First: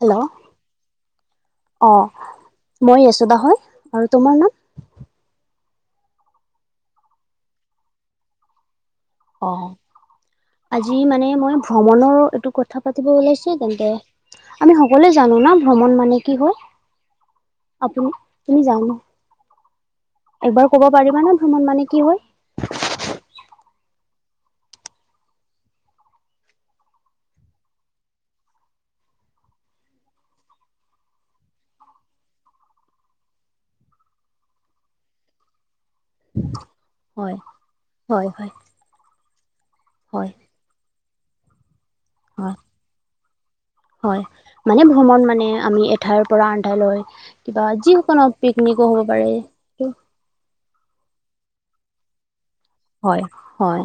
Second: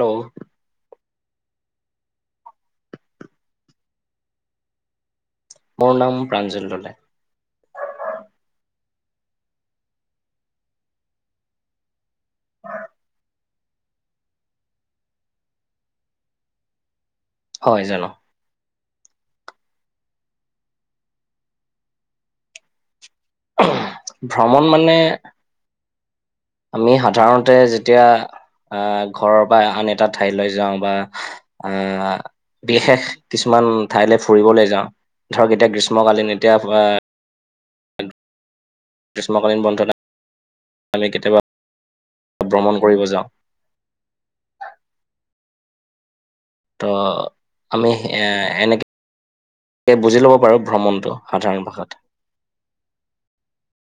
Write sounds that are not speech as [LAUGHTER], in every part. Hello! অঁ মই ৰেচোদা হয়। আৰু তোমাৰ নাম? মোৰ নাম প্ৰাঞ্জল ডলে। অ' আজি মানে মই ভ্ৰমণৰ এইটো কথা পাতিব ওলাইছে তেন্তে। আমি সকলোৱে জানো না ভ্ৰমণ মানে কি হয়? হয় জানো আপুনি তুমি যান এবাৰ ক'ব পাৰিবানে ভ্ৰমণ মানে কি হয়? ভ্ৰমণ মানে আমি সাধাৰণতে যেতিয়া আহ ঘৰৰ পৰা আন এটা ঠাইলৈ যাওঁ বা আঁহ বিশেষ কিছুমান ঠাইলৈ ফুৰিবলৈ যাওঁ ধৰক এতিয়া গ্ৰীষ্মকালীন এতিয়া হয় হয় হয়। গ্ৰীষ্মকালীন বন্ধত হয় আমি কেতিয়াবা হয়। ভ্ৰমণ কৰিব যাওঁ। হয়, মানে ভ্ৰমণ মানে আমি এঠাইৰ পৰা আন ত ঠাইলৈ কিবা আমি এ যিকোনো পিকনিকো এনেকে হ'ব পাৰে। বুজি ল'ব পাৰো ভ্ৰমণটো সাধাৰণ ভাষাত। হয়-হয়,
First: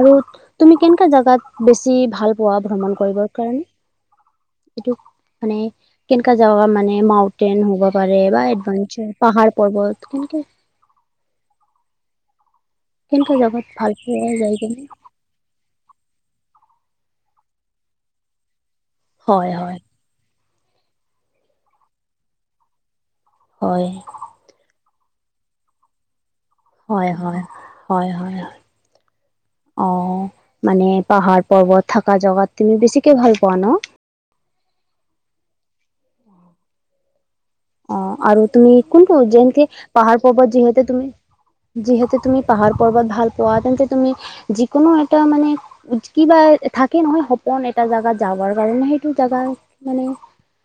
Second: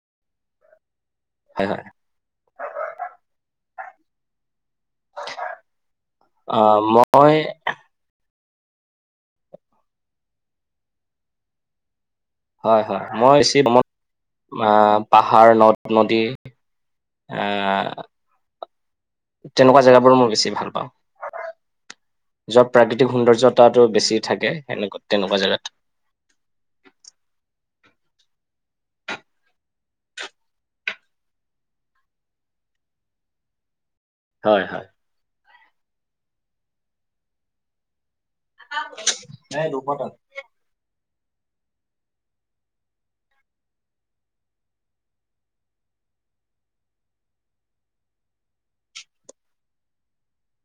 আৰু তুমি কেনকা হয় জাগাত হয় বেছি ভাল- পোৱা ভ্ৰমণ কৰিবৰ কাৰণে? এইটো মানে কেনকা যেগা আহ মানে মই মাউটেন হ'ব। হ'ব পাৰে বা এডভেঞ্চাৰ পাহাৰ পৰ্বত। [UNINTELLIGIBLE] হয়-হয়। কেনেকা মই জেগাত ভাল পোৱা যায় কেনে [UNINTELLIGIBLE] পাহাৰ, নদ-নদী আঁহ- হয় হয় তেনেকুৱা জাগাবোৰ মই বেছি ভাল পাওঁ। য'ত প্ৰাকৃতিক সৌন্দৰ্য্যতাটো হয় বেছি- থাকে সেনেকুৱা তেনেকুৱা জাগাত। হয়-হয়, হয়-হয়। অঁহ', মানে পাহাৰ পৰ্বত থকা জাগাত তুমি বেছিকে ভাল পোৱা ন? হয়-হয়। অহ', আৰু তুমি কোনটো যেনকে পাহাৰ-পৰ্বত যিহেতু তুমি- যিহেতু তুমি পাহাৰ-পৰ্বত ভাল পোৱা, তেন্তে তুমি যিকোনো এটা মানে- কিবা থাকে নহয় সপোন এটা জাগাত যাবাৰ কাৰণে, সেইটো জাগা মানে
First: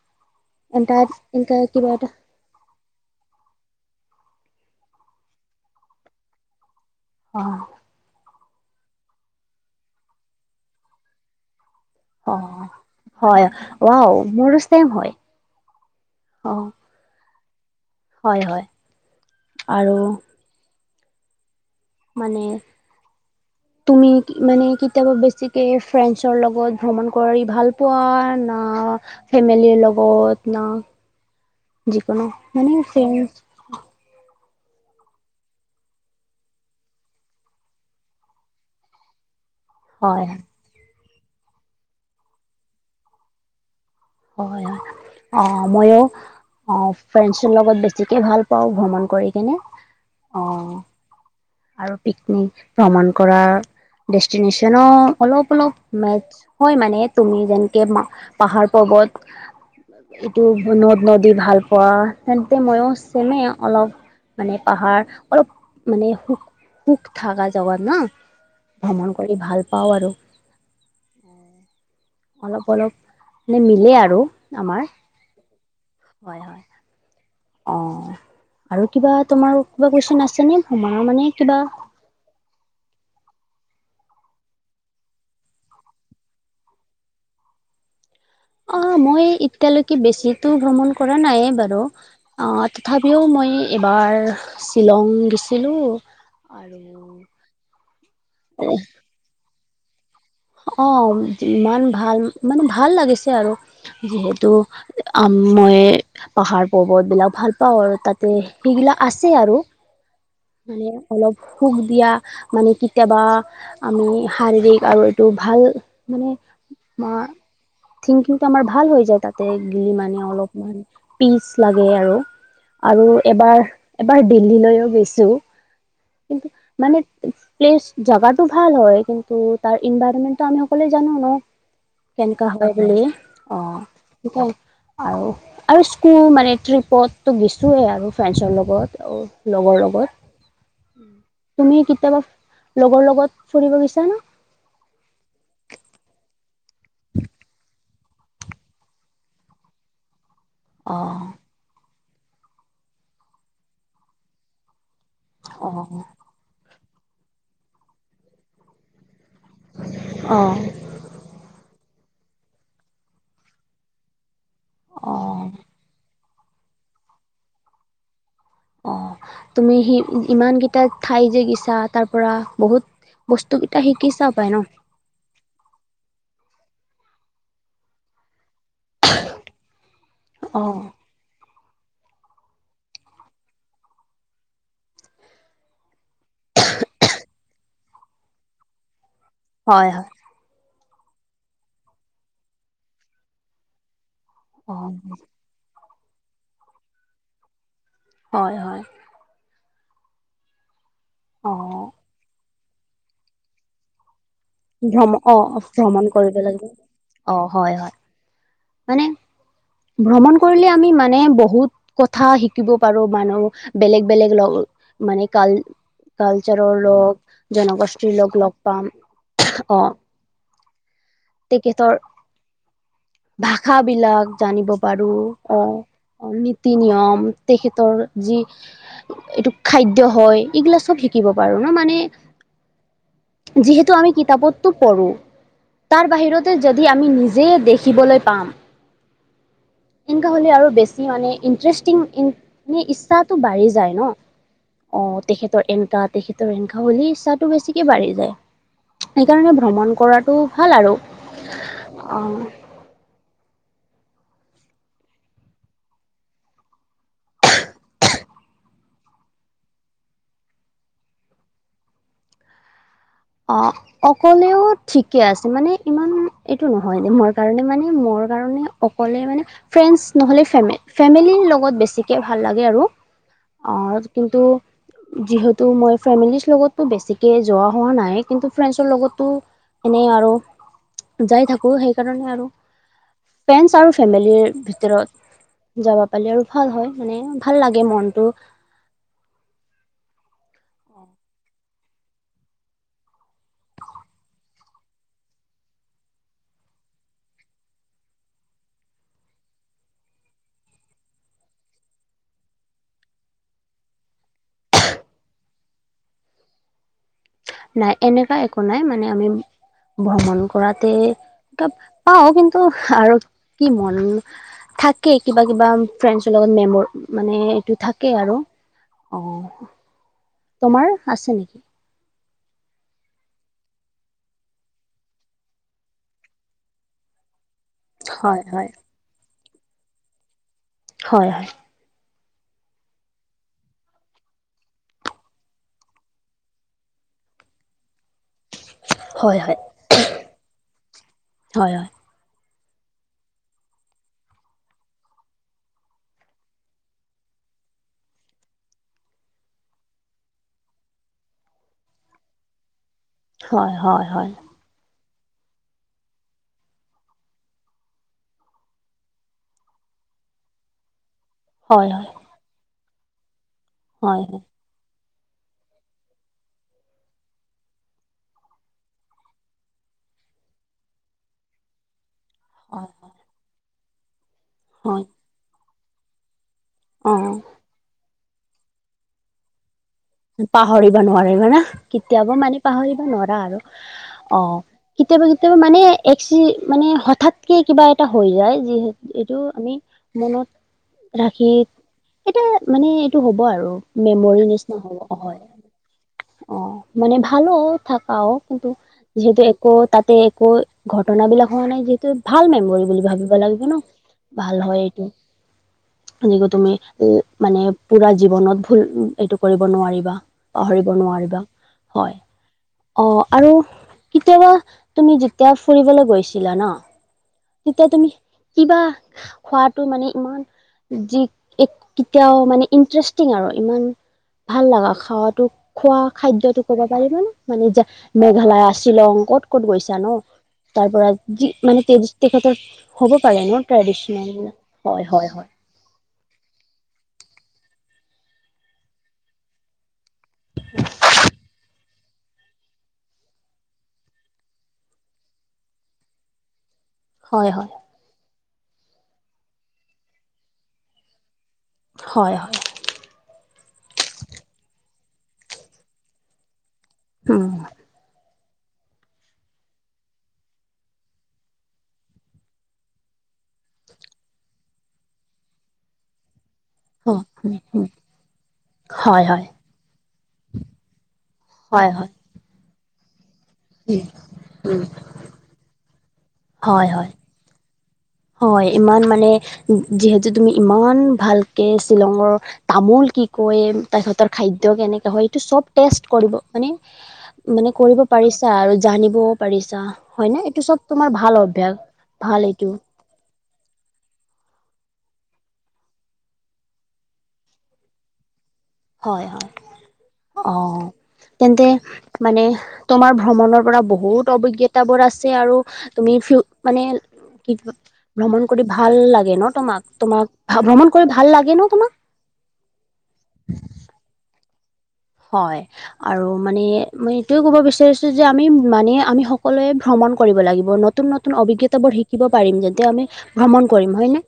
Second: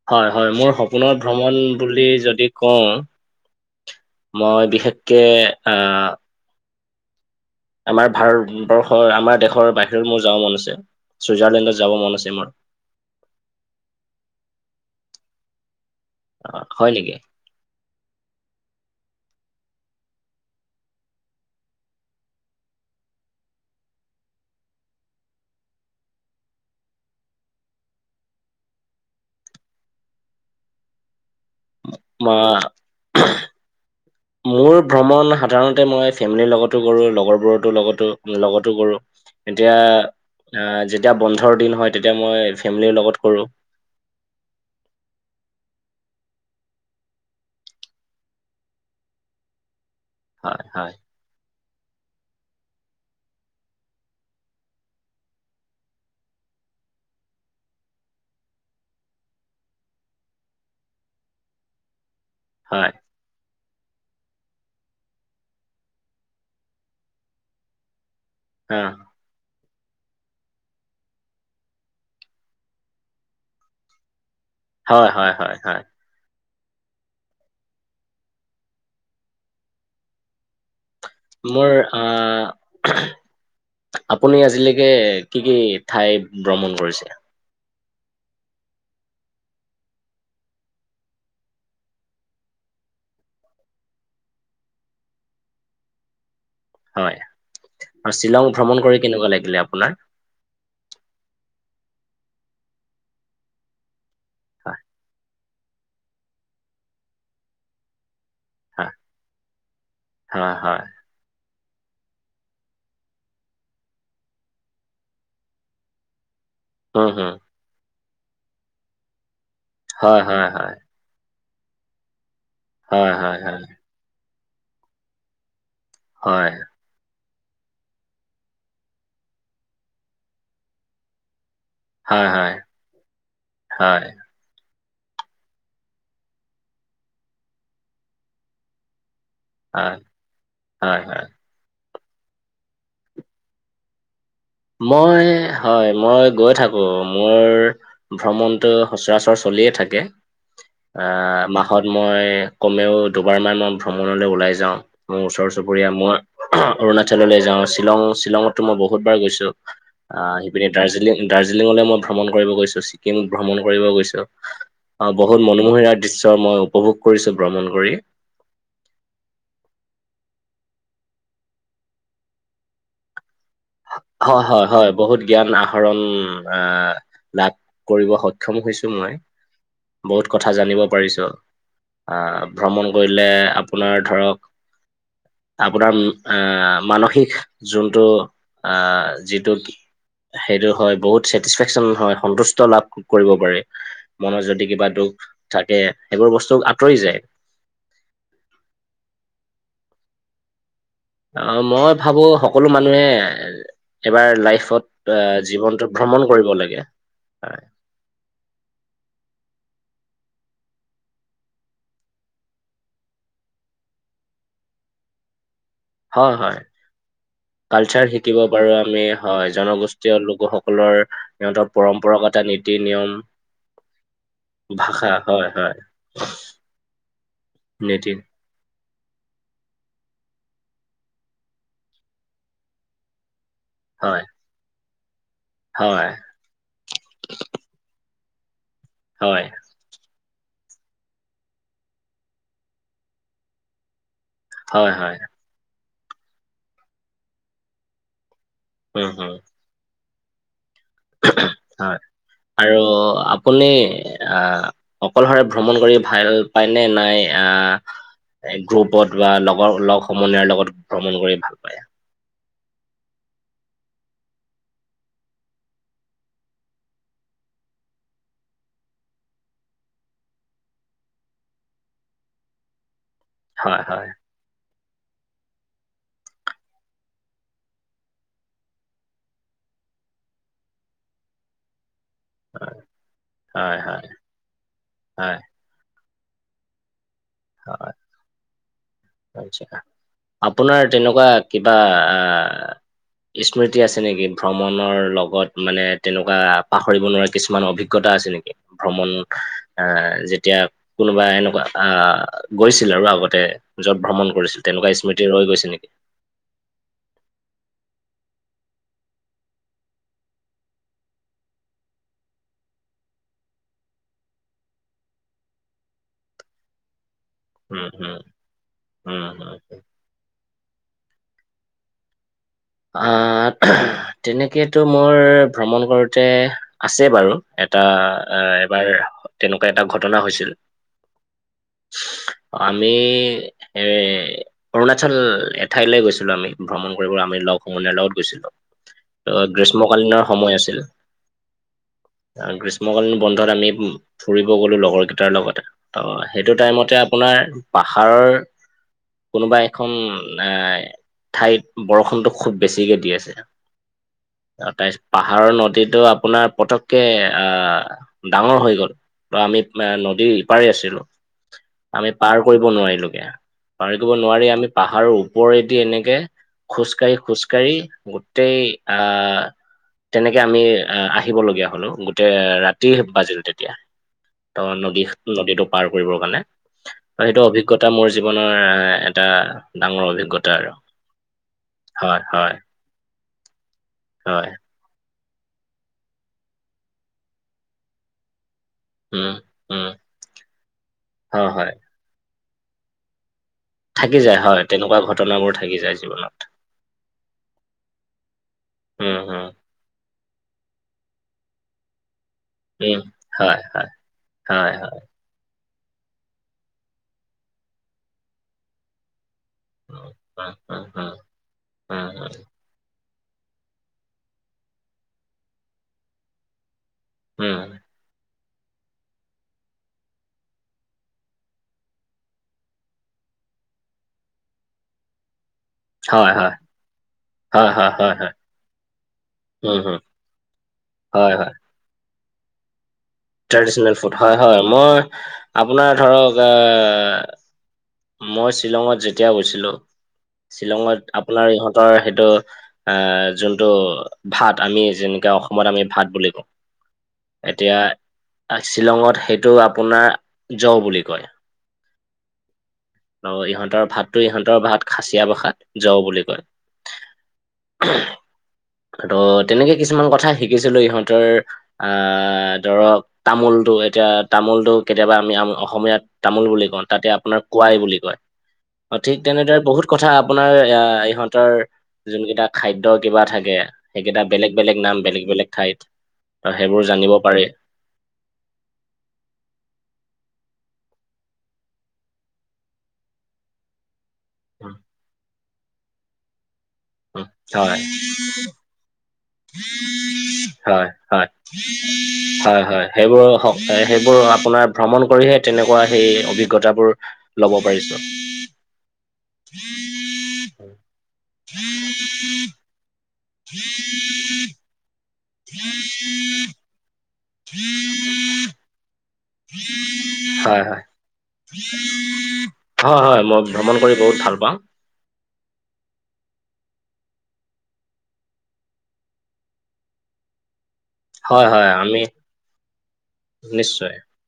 হয়-হয়। মোৰ এটাৰ সপোনত এ ভ্ৰমণ কিবা বুলি- এটা যদি কওঁ মই বিশেষকে আঁহ- অহ। আমাৰ ভাৰতবৰ্ষৰ আমাৰ দেশৰ বাহিৰত মোৰ যাব মন আছে, চুইজাৰলেণ্ডত যাব মন অ আছে মোৰ। হয়, ৱাও মোৰো ছেম হয়। অহ', হয় নেকি। হয়-হয়, আৰু- মানে- তুমি মানে কেতিয়াবা বেছিকে ফ্ৰেণ্ডছৰ লগত ভ্ৰমণ কৰি ভাল পোৱা না- ফেমিলি লগত না- যিকোনো মানে মাঁ। ফ্ৰেণ্ডছ [INAUDIBLE] মোৰ ভ্ৰমণ সাধাৰণতে মই ফেমিলিৰ লগতো কৰোঁ, লগৰবোৰতো লগতো কৰোঁ। এতিয়া হয় আহ', যেতিয়া বন্ধৰ দিন হয় তেতিয়া মই ফেমিলিৰ লগত কৰো। হয়-হয়। অ মইয়ো- অঁহ ', ফ্ৰেণ্ডছৰ লগত বেছিকে ভাল পাওঁ ভ্ৰমণ কৰি কিনে। হয়-হয়। আৰু পিকনিক ভ্ৰমণ কৰা ডেষ্টিনেচনো অলপ-অলপ মেচ- হয় মানে। তুমি যেনেকে পাহাৰ-পৰ্বত- ইটো নদ-নদী ভাল পোৱা। তেন্তে মইও হয় চেমে অলপ মানে পাহাৰ অলপ মানে সুখ- সুখ থাকা যাগাত ন অ ভ্ৰমণ কৰি ভাল পাওঁ আৰু। অলপ-অলপ মানে মিলে আৰু। হয়-হয়, হয়- হয়। হয়-হয়। অঁহ', - আৰু কিবা তোমাৰ কিবা কুৱেশন আছে নে ভ্ৰমণৰ মানে? মোৰ আহ [UNINTELLIGIBLE] আপুনি আজিলৈকে কি কি ঠাই ভ্ৰমণ কৰিছে? অঁহ ', মই এতিয়ালৈকে বেছিতো ভ্ৰমণ কৰা নাই বাৰু। অঁহ', তথাপিও মই এবাৰ শ্বিলং গেছিলোঁ। হয় আৰু শ্বিলং ভ্ৰমণ কৰি কেনেকুৱা লাগিলে আপোনাৰ? অৱ ইমান ভাল মানে ভাল লাগিছে আৰু যিহেতু হয়, আম মই পাহাৰ পৰ্বতবিলাক ভাল পাওঁ আৰু তাতে হয়, সিগিলাক আছে আৰু। হয়, হয়। মানে অলপ সুখ দিয়া, মানে কেতিয়াবা আমি শাৰীৰিক আৰু এইটো ভাল মানে উম, মা হুম। থিংকিংটো আমাৰ ভাল হৈ যায়, তাতে গ'লে মানে হয়, হয়, হয়। অলপমান। পিচ লাগে আৰু। আৰু হয়, হয়, এবাৰ, হয়। এবাৰ দিল্লীলৈও গৈছো গৈছো। কিন্তু হয়, মানে প্লেছ জাগাটো ভাল হয়। কিন্তু, তাৰ ইনভাইৰমেন্টটো আমি সকলোৱে জানো ন। কেনেকুৱা হয় বুলি। অৱ, হয়, তাকেই আৰু আৰু স্কুল মানে, ট্ৰিপতটো গৈছোৱেই আৰু ফ্ৰেণ্ডছৰ লগত অ লগৰ হয়, লগত। হয়, হয়। তুমি কেতিয়াবা লগৰ লগত ফুৰিব গৈছানে? মই, হয়। মই গৈ থাকোঁ। মোৰ ভ্ৰমণটো সচৰাচৰ চলিয়ে থাকে। অ আ মাহত মই, কমেও দুবাৰমান মই ভ্ৰমণলৈ ওলাই যাওঁ। মোৰ ওচৰ অ চুবুৰীয়া, মই অহ অৰুণাচললৈ যাওঁ। শ্বিলং, শ্বিলঙতটো মই বহুত বাৰ গৈছোঁ। আ সিপিনে দাৰ্জিলিং দাৰ্জিলিঙলৈ মই ভ্ৰমণ কৰিব গৈছোঁ, ছিকিম ভ্ৰমণ কৰিব গৈছোঁ। আ, অ বহুত মনোমোহাৰ দৃশ্য মই উপভোগ কৰিছোঁ ভ্ৰমণ কৰি। অ, তুমি সি ইমানকেইটা ঠাই যে গৈছা, তাৰপৰা বহুত বস্তুকেইটা শিকিচা হয় পায় ন! হয় হয় বহুত জ্ঞান আহৰণ আ লাভ কৰিব সক্ষম সক্ষম হৈছোঁ মই। বহুত কথা অ জানিব পাৰিছোঁ। আ ভ্ৰমণ কৰিলে আপোনাৰ ধৰক আপোনাৰ উম আ মানসিক যোনটো, আ যিটোত হয় হয় সেইটো হয়, বহুত চেটিছফেকচন হয় সন্তুষ্ট লাভ কৰিব পাৰি। মনত যদি অ কিবা দুখ থাকে, সেইবোৰ বস্তু আঁতৰি যায়। হয়, হয়। অ, মই ভাবোঁ সকলো মানুহে, এবাৰ লাইফ ভ্ৰম ফত এ অ জীৱনটো ভ্ৰমণ কৰিব লাগিব লাগে। অ এ হয় হয় মানে, ভ্ৰমণ কৰিলে আমি মানে বহুত কথা শিকিব পাৰোঁ। মানুহ, বেলেগ বেলেগ লগ মানে কাল হয়, হয়। কালচাৰৰ লগ কালচাৰ জনগোষ্ঠীৰ লগ শিকিব লগ পাৰোঁ পাম আমি। হয়, অ জনগোষ্ঠীয় লোকসকলৰ সিহঁতৰ তেখেতৰ পৰম্পৰাগত নীতি-নিয়ম। ভাষাবিলাক জানিব পাৰোঁ। হয় অৱ হয় অ, নীতি-নিয়ম। তেখেতৰ নীতি যি, এইটো খাদ্য হয়। এইবিলাক চব শিকিব পাৰোঁ ন! মানে, যিহেতু আমি হয় কিতাপত তো পঢ়ো, তাৰ হয় বাহিৰতে যদি আমি নিজে দেখিবলৈ পাম। হয়। এনেকুৱা হ'লে আৰু বেছি মানে ইণ্টছৰেষ্টিং ইং সেই ইচ্ছাটো বাঢ়ি যায় ন। হয় অৱ, হয় তেখেতৰ এনেকা, তেখেতৰ সেনেকা বুলি ইচ্ছাটো বেছিকে বাঢ়ি যায়। উম হম সেইকাৰণে ভ্ৰমণ কৰাটো ভাল আৰু। হয়, অ আৰু আপুনি আ অকলশৰে ভ্ৰমণ কৰি ভাল পায়নে নাই? আ এ গ্ৰুপত বা লগৰ লগ সমনিয়াৰ লগত ভ্ৰমণ কৰি ভাল পায়। অ অকলেও ঠিকে আছে। মানে, ইমান এইটো নহয় মাৰ কাৰণে মানে, মোৰ কাৰণে অকলে মানে, ফ্ৰেণ্ডছ নহ'লে ফেমে ফেমিলিৰ লগত বেছিকে ভাল লাগে আৰু। হয় হয় অ- কিন্তু, যিহেতু মই ফেমিলিছ্ লগতো বেছিকে যোৱা হোৱা নাই। নাই, কিন্তু ফ্ৰেণ্ডছৰ লগতো এনে আৰু যাই থাকোঁ, সেইকাৰণে আৰ ৰু হয় ফ্ৰেণ্ডছ আৰু হয় ফেমিলিৰ ভিতৰত হয় যাব পাৰিলে আৰু ভাল হয়, মানে ভাল লাগে হয় মনটো। আচ্ছা, আপোনাৰ তেনেকুৱা কিবা আ স্মৃতি আছে নিকি ভ্ৰমণৰ লগত মানে তেনেকুৱা পাহৰিব নোৱাৰা কিছুমান অভিগ গতা আছে নিকি ভ্ৰমণ এ যেতিয়া কোনোবা এনেকুৱা আহ গৈছিল আৰু আগতে য'ত ভ্ৰমণ কৰিছিল তেনেকুৱা স্মৃতি ৰৈ গৈছে নিকি নাই এনেকা একো নাই মানে আমি ভ্ৰমণ কৰাতে ত পাও কিন্তু আৰু কি মন থাকে কিবা কিবা ফ্ৰেণ্ডছৰ লগত মেমৰ মানে টো উম থাকে হম আৰু অ উম হম তোমাৰ আছে নেকি আহ তেনেকেতো মোৰ ভ্ৰমণ কৰোঁতে আছে বাৰু এটা হয় আহ হয়। এবাৰ তেনেকুৱা এটা ঘটনা হৈছিল হয় হয় আমি এ অৰুণাচল এঠাইলে গৈছিলো আমি ভ্ৰমণ কৰিব আমি লগ সমনীয়াৰ লগত গৈছিলো ত হয় হয় গ্ৰীষ্মকালীনৰ সময় আছিল হয় আৰ গ্ৰীষ্মকালীন বন্ধত আমিম ফুৰিব গলো লগৰ দুটাৰ লগতে ত সেইটো টাইমতে আপোনাৰ পাহাৰ কোনোবা এখন এ ঠাইত বৰষুণটো খুব বেছিকে দি আছে হয় হয় হয় আ তাছত পাহাৰৰ নদীটো আপোনাৰ পতক কে আহ ডাঙৰ হৈ গল ত আমি এ নদীৰ ইপাৰে আছিলো হয় হয় হয়। আমি পাৰ কৰিব নোৱাৰিলোগে আ পাৰ কৰিব হয়। হয় নোৱাৰি আমি পাহাৰৰ ওপৰেদি এনেকে খোজ কাঢ়ি খোজকাঢ়ি গোটেই আহ তেনেকে আমি আহ আহিবলগীয়া হল অ তে হয় ৰাতি বাজিল তেতিয়া ত নদী হয় নদীটো পাৰ কৰিবৰ কাৰণে অ ত সেইটো অভিজ্ঞতা মোৰ জীৱনৰ এটা ডাঙৰ অভি পাহৰিব নোৱাৰি হয় না কেতিয়াবা হয় মানে পাহৰিব নোৱাৰা আৰু অ হয় কেতিয়াবা কেতিয়াবা মানে একচি মানে হঠাৎকে কিবা এটা হৈ যায় যি উম এইটো আমি উম মনত ৰাখি হয় হয় এইটো মানে এইটো হ'ব আৰু থাকি যায় মেমৰি হয় নিচ তেনেকুৱা [UNINTELLIGIBLE] হয় ঘটনাবোৰ থাকি যায় জীৱনত অ মানে ভালও থাকাও কিন্তু যিহেতু এক ত তাতে একো ঘটনা বিলাক হোৱা নাই যিহেতু ভাল মেমৰি বুলি ভাবিব লাগিব ন ভাল হয় এইটো তুমি উম মানে পুৰা জীৱনত ভুল এইটো কৰিব নোৱাৰিবা পাহৰিব নোৱাৰিবা হয় [UNINTELLIGIBLE] অ আৰু কেতিয়াবা তুমি যেতিয়া ফুৰিবলৈ গৈছিলা ন উম তেতিয়া তুমি কিবা খোৱাটো মানে ইমান যি এক কেতিয়াও মানে ইণ্টাৰেষ্টিং আৰু ইমান ভাল লাগা খাৱাতো খোৱা খাদ্যটো ক'বা পাৰিবানা মানে [UNINTELLIGIBLE] মেঘালয় শ্বিলং ক'ত ক'ত গৈছা ন তাৰ পাৰা যি মানে তে তেখেতৰ হ'ব পাৰে ন ফুড ট্ৰেডিশনেল হয় বিলাক মই হয় হয় হয় আপোনাৰ ধৰক এ মই শ্বিলঙত যেতিয়া গৈছিলো শ্বিলঙত আপোনাৰ ইহঁতৰ সেইটো আহ যোনটো ভাত আমি যেনেকে অসমত আমি ভাত বুলি কওঁ হয় হয় এতিয়া শ্বিলঙত সেইটো আপোনাৰ জ বুলি কয় হয় হয় আৰু ইহঁতৰ ভাতটো ইহঁতৰ ভাত খাচিয়া ভাষাত জ বুলি কয় [INAUDIBLE] ত তেনেকে কিছুমান কথা শিকিছিলো ইহঁতৰ আ ধৰক তামোলটো এতিয়া তামোলটো কেতিয়াবা আমি অসমীয়াত তামোল বুলি কওঁ তাতে আপোনাৰ হয় হয় কোৱাই বুলি কয় ঠিক হয় হয় তেনেধৰে বহুত কথা আপোনাৰ সিহঁতৰ হয় হয় যোন কিটা খাদ্যয কিবা থাকে সেইকেইটা বেলেগ বেলেগ নাম বেলেগ বেলেগ ঠাইত ত' সেইবোৰ হয় হয় জানিব পাৰি হয় ইমান মানে যিহেতু তুমি ইমান ভালকে শ্বিলঙৰ তামোল কি কয় তা সিহঁতৰ খাদ্য উম, কেনেকে হয় এইটো চব টেষ্ট কৰিব মানে উম, মানে হয় কৰিব পাৰিছা আৰু জানিবও পাৰিছা হয় নে এইটো চব হয় তোমাৰ হয় ভাল অভ্যাস ভাল হয় এইটো হয় সেইবোৰ সেইবোৰ আপোনাৰ ভ্ৰমণ কৰিহে তেনেকুৱা সেই অভিজ্ঞতাবোৰ ল'ব পাৰিছো হয় হয় অ তেন্তে মানে তোমাৰ ভ্ৰমণৰ পৰা বহুত অভিজ্ঞতা বোৰ আছে আৰু তুমি ফিউ মানে কি কয় ভ্ৰমণ কৰি ভাল লাগে ন তোমাক হয় তোমাক হয় ভ্ৰমণ কৰি ভাল লাগে ন তোমাক হয় হয় মই ভ্ৰমণ কৰি বহুত ভাল পাওঁ হয় আৰু মানে মই এইটোয়ে কব বিচাৰিছো যে আমি মানে আমি সকলোৱে ভ্ৰমণ কৰিব লাগিব ন নতুন নতুন হয় হয় অভিজ্ঞতাবোৰ আমি শিকিব পাৰিম যাতে আমি ভ্ৰমণ নিশ্চয় কৰিম হয় নে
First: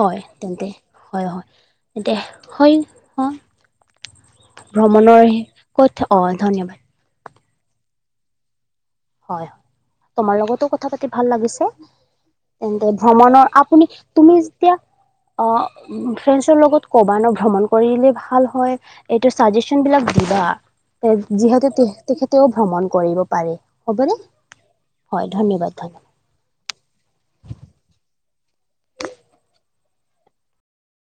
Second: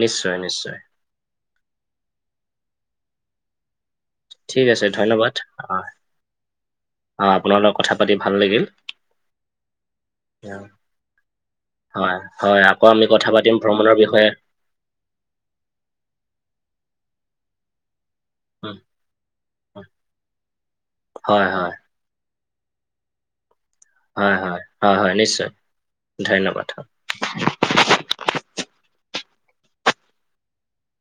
হয় নিশ্চয় তেন্তে নিশ্চয় হয় হয় তেন্তে হয় অ ঠিক আছে ভ্ৰমণৰ ধন্যবাদ অ কথা ধন্যবাদ অঁ আপোনাৰ লগত কথা পাতি ভাল লাগিল হয় তোমাৰ আহ, লগতো কথা পাতি ভাল লাগিছে হয় হয় আকৌ তেন্তে আমি কথা ভ্ৰমণৰ পাতিম আপুনি ভ্ৰমণৰ বিষয়ে তুমি এতিয়া অ ফ্ৰেন্সৰ লগত ক'বা ন ভ্ৰমণ কৰিলে ভাল হয় উম, হয় এইটো চাজেচন উম, বিলাক দিবা হয় যিহেতু হয় তু তেখেতেও ভ্ৰমণ কৰিব পাৰে হ'বনে হয় হয় হয় হয় নিশ্চয় ধন্যবাদ ধন্যবাদ ধন্যবাদ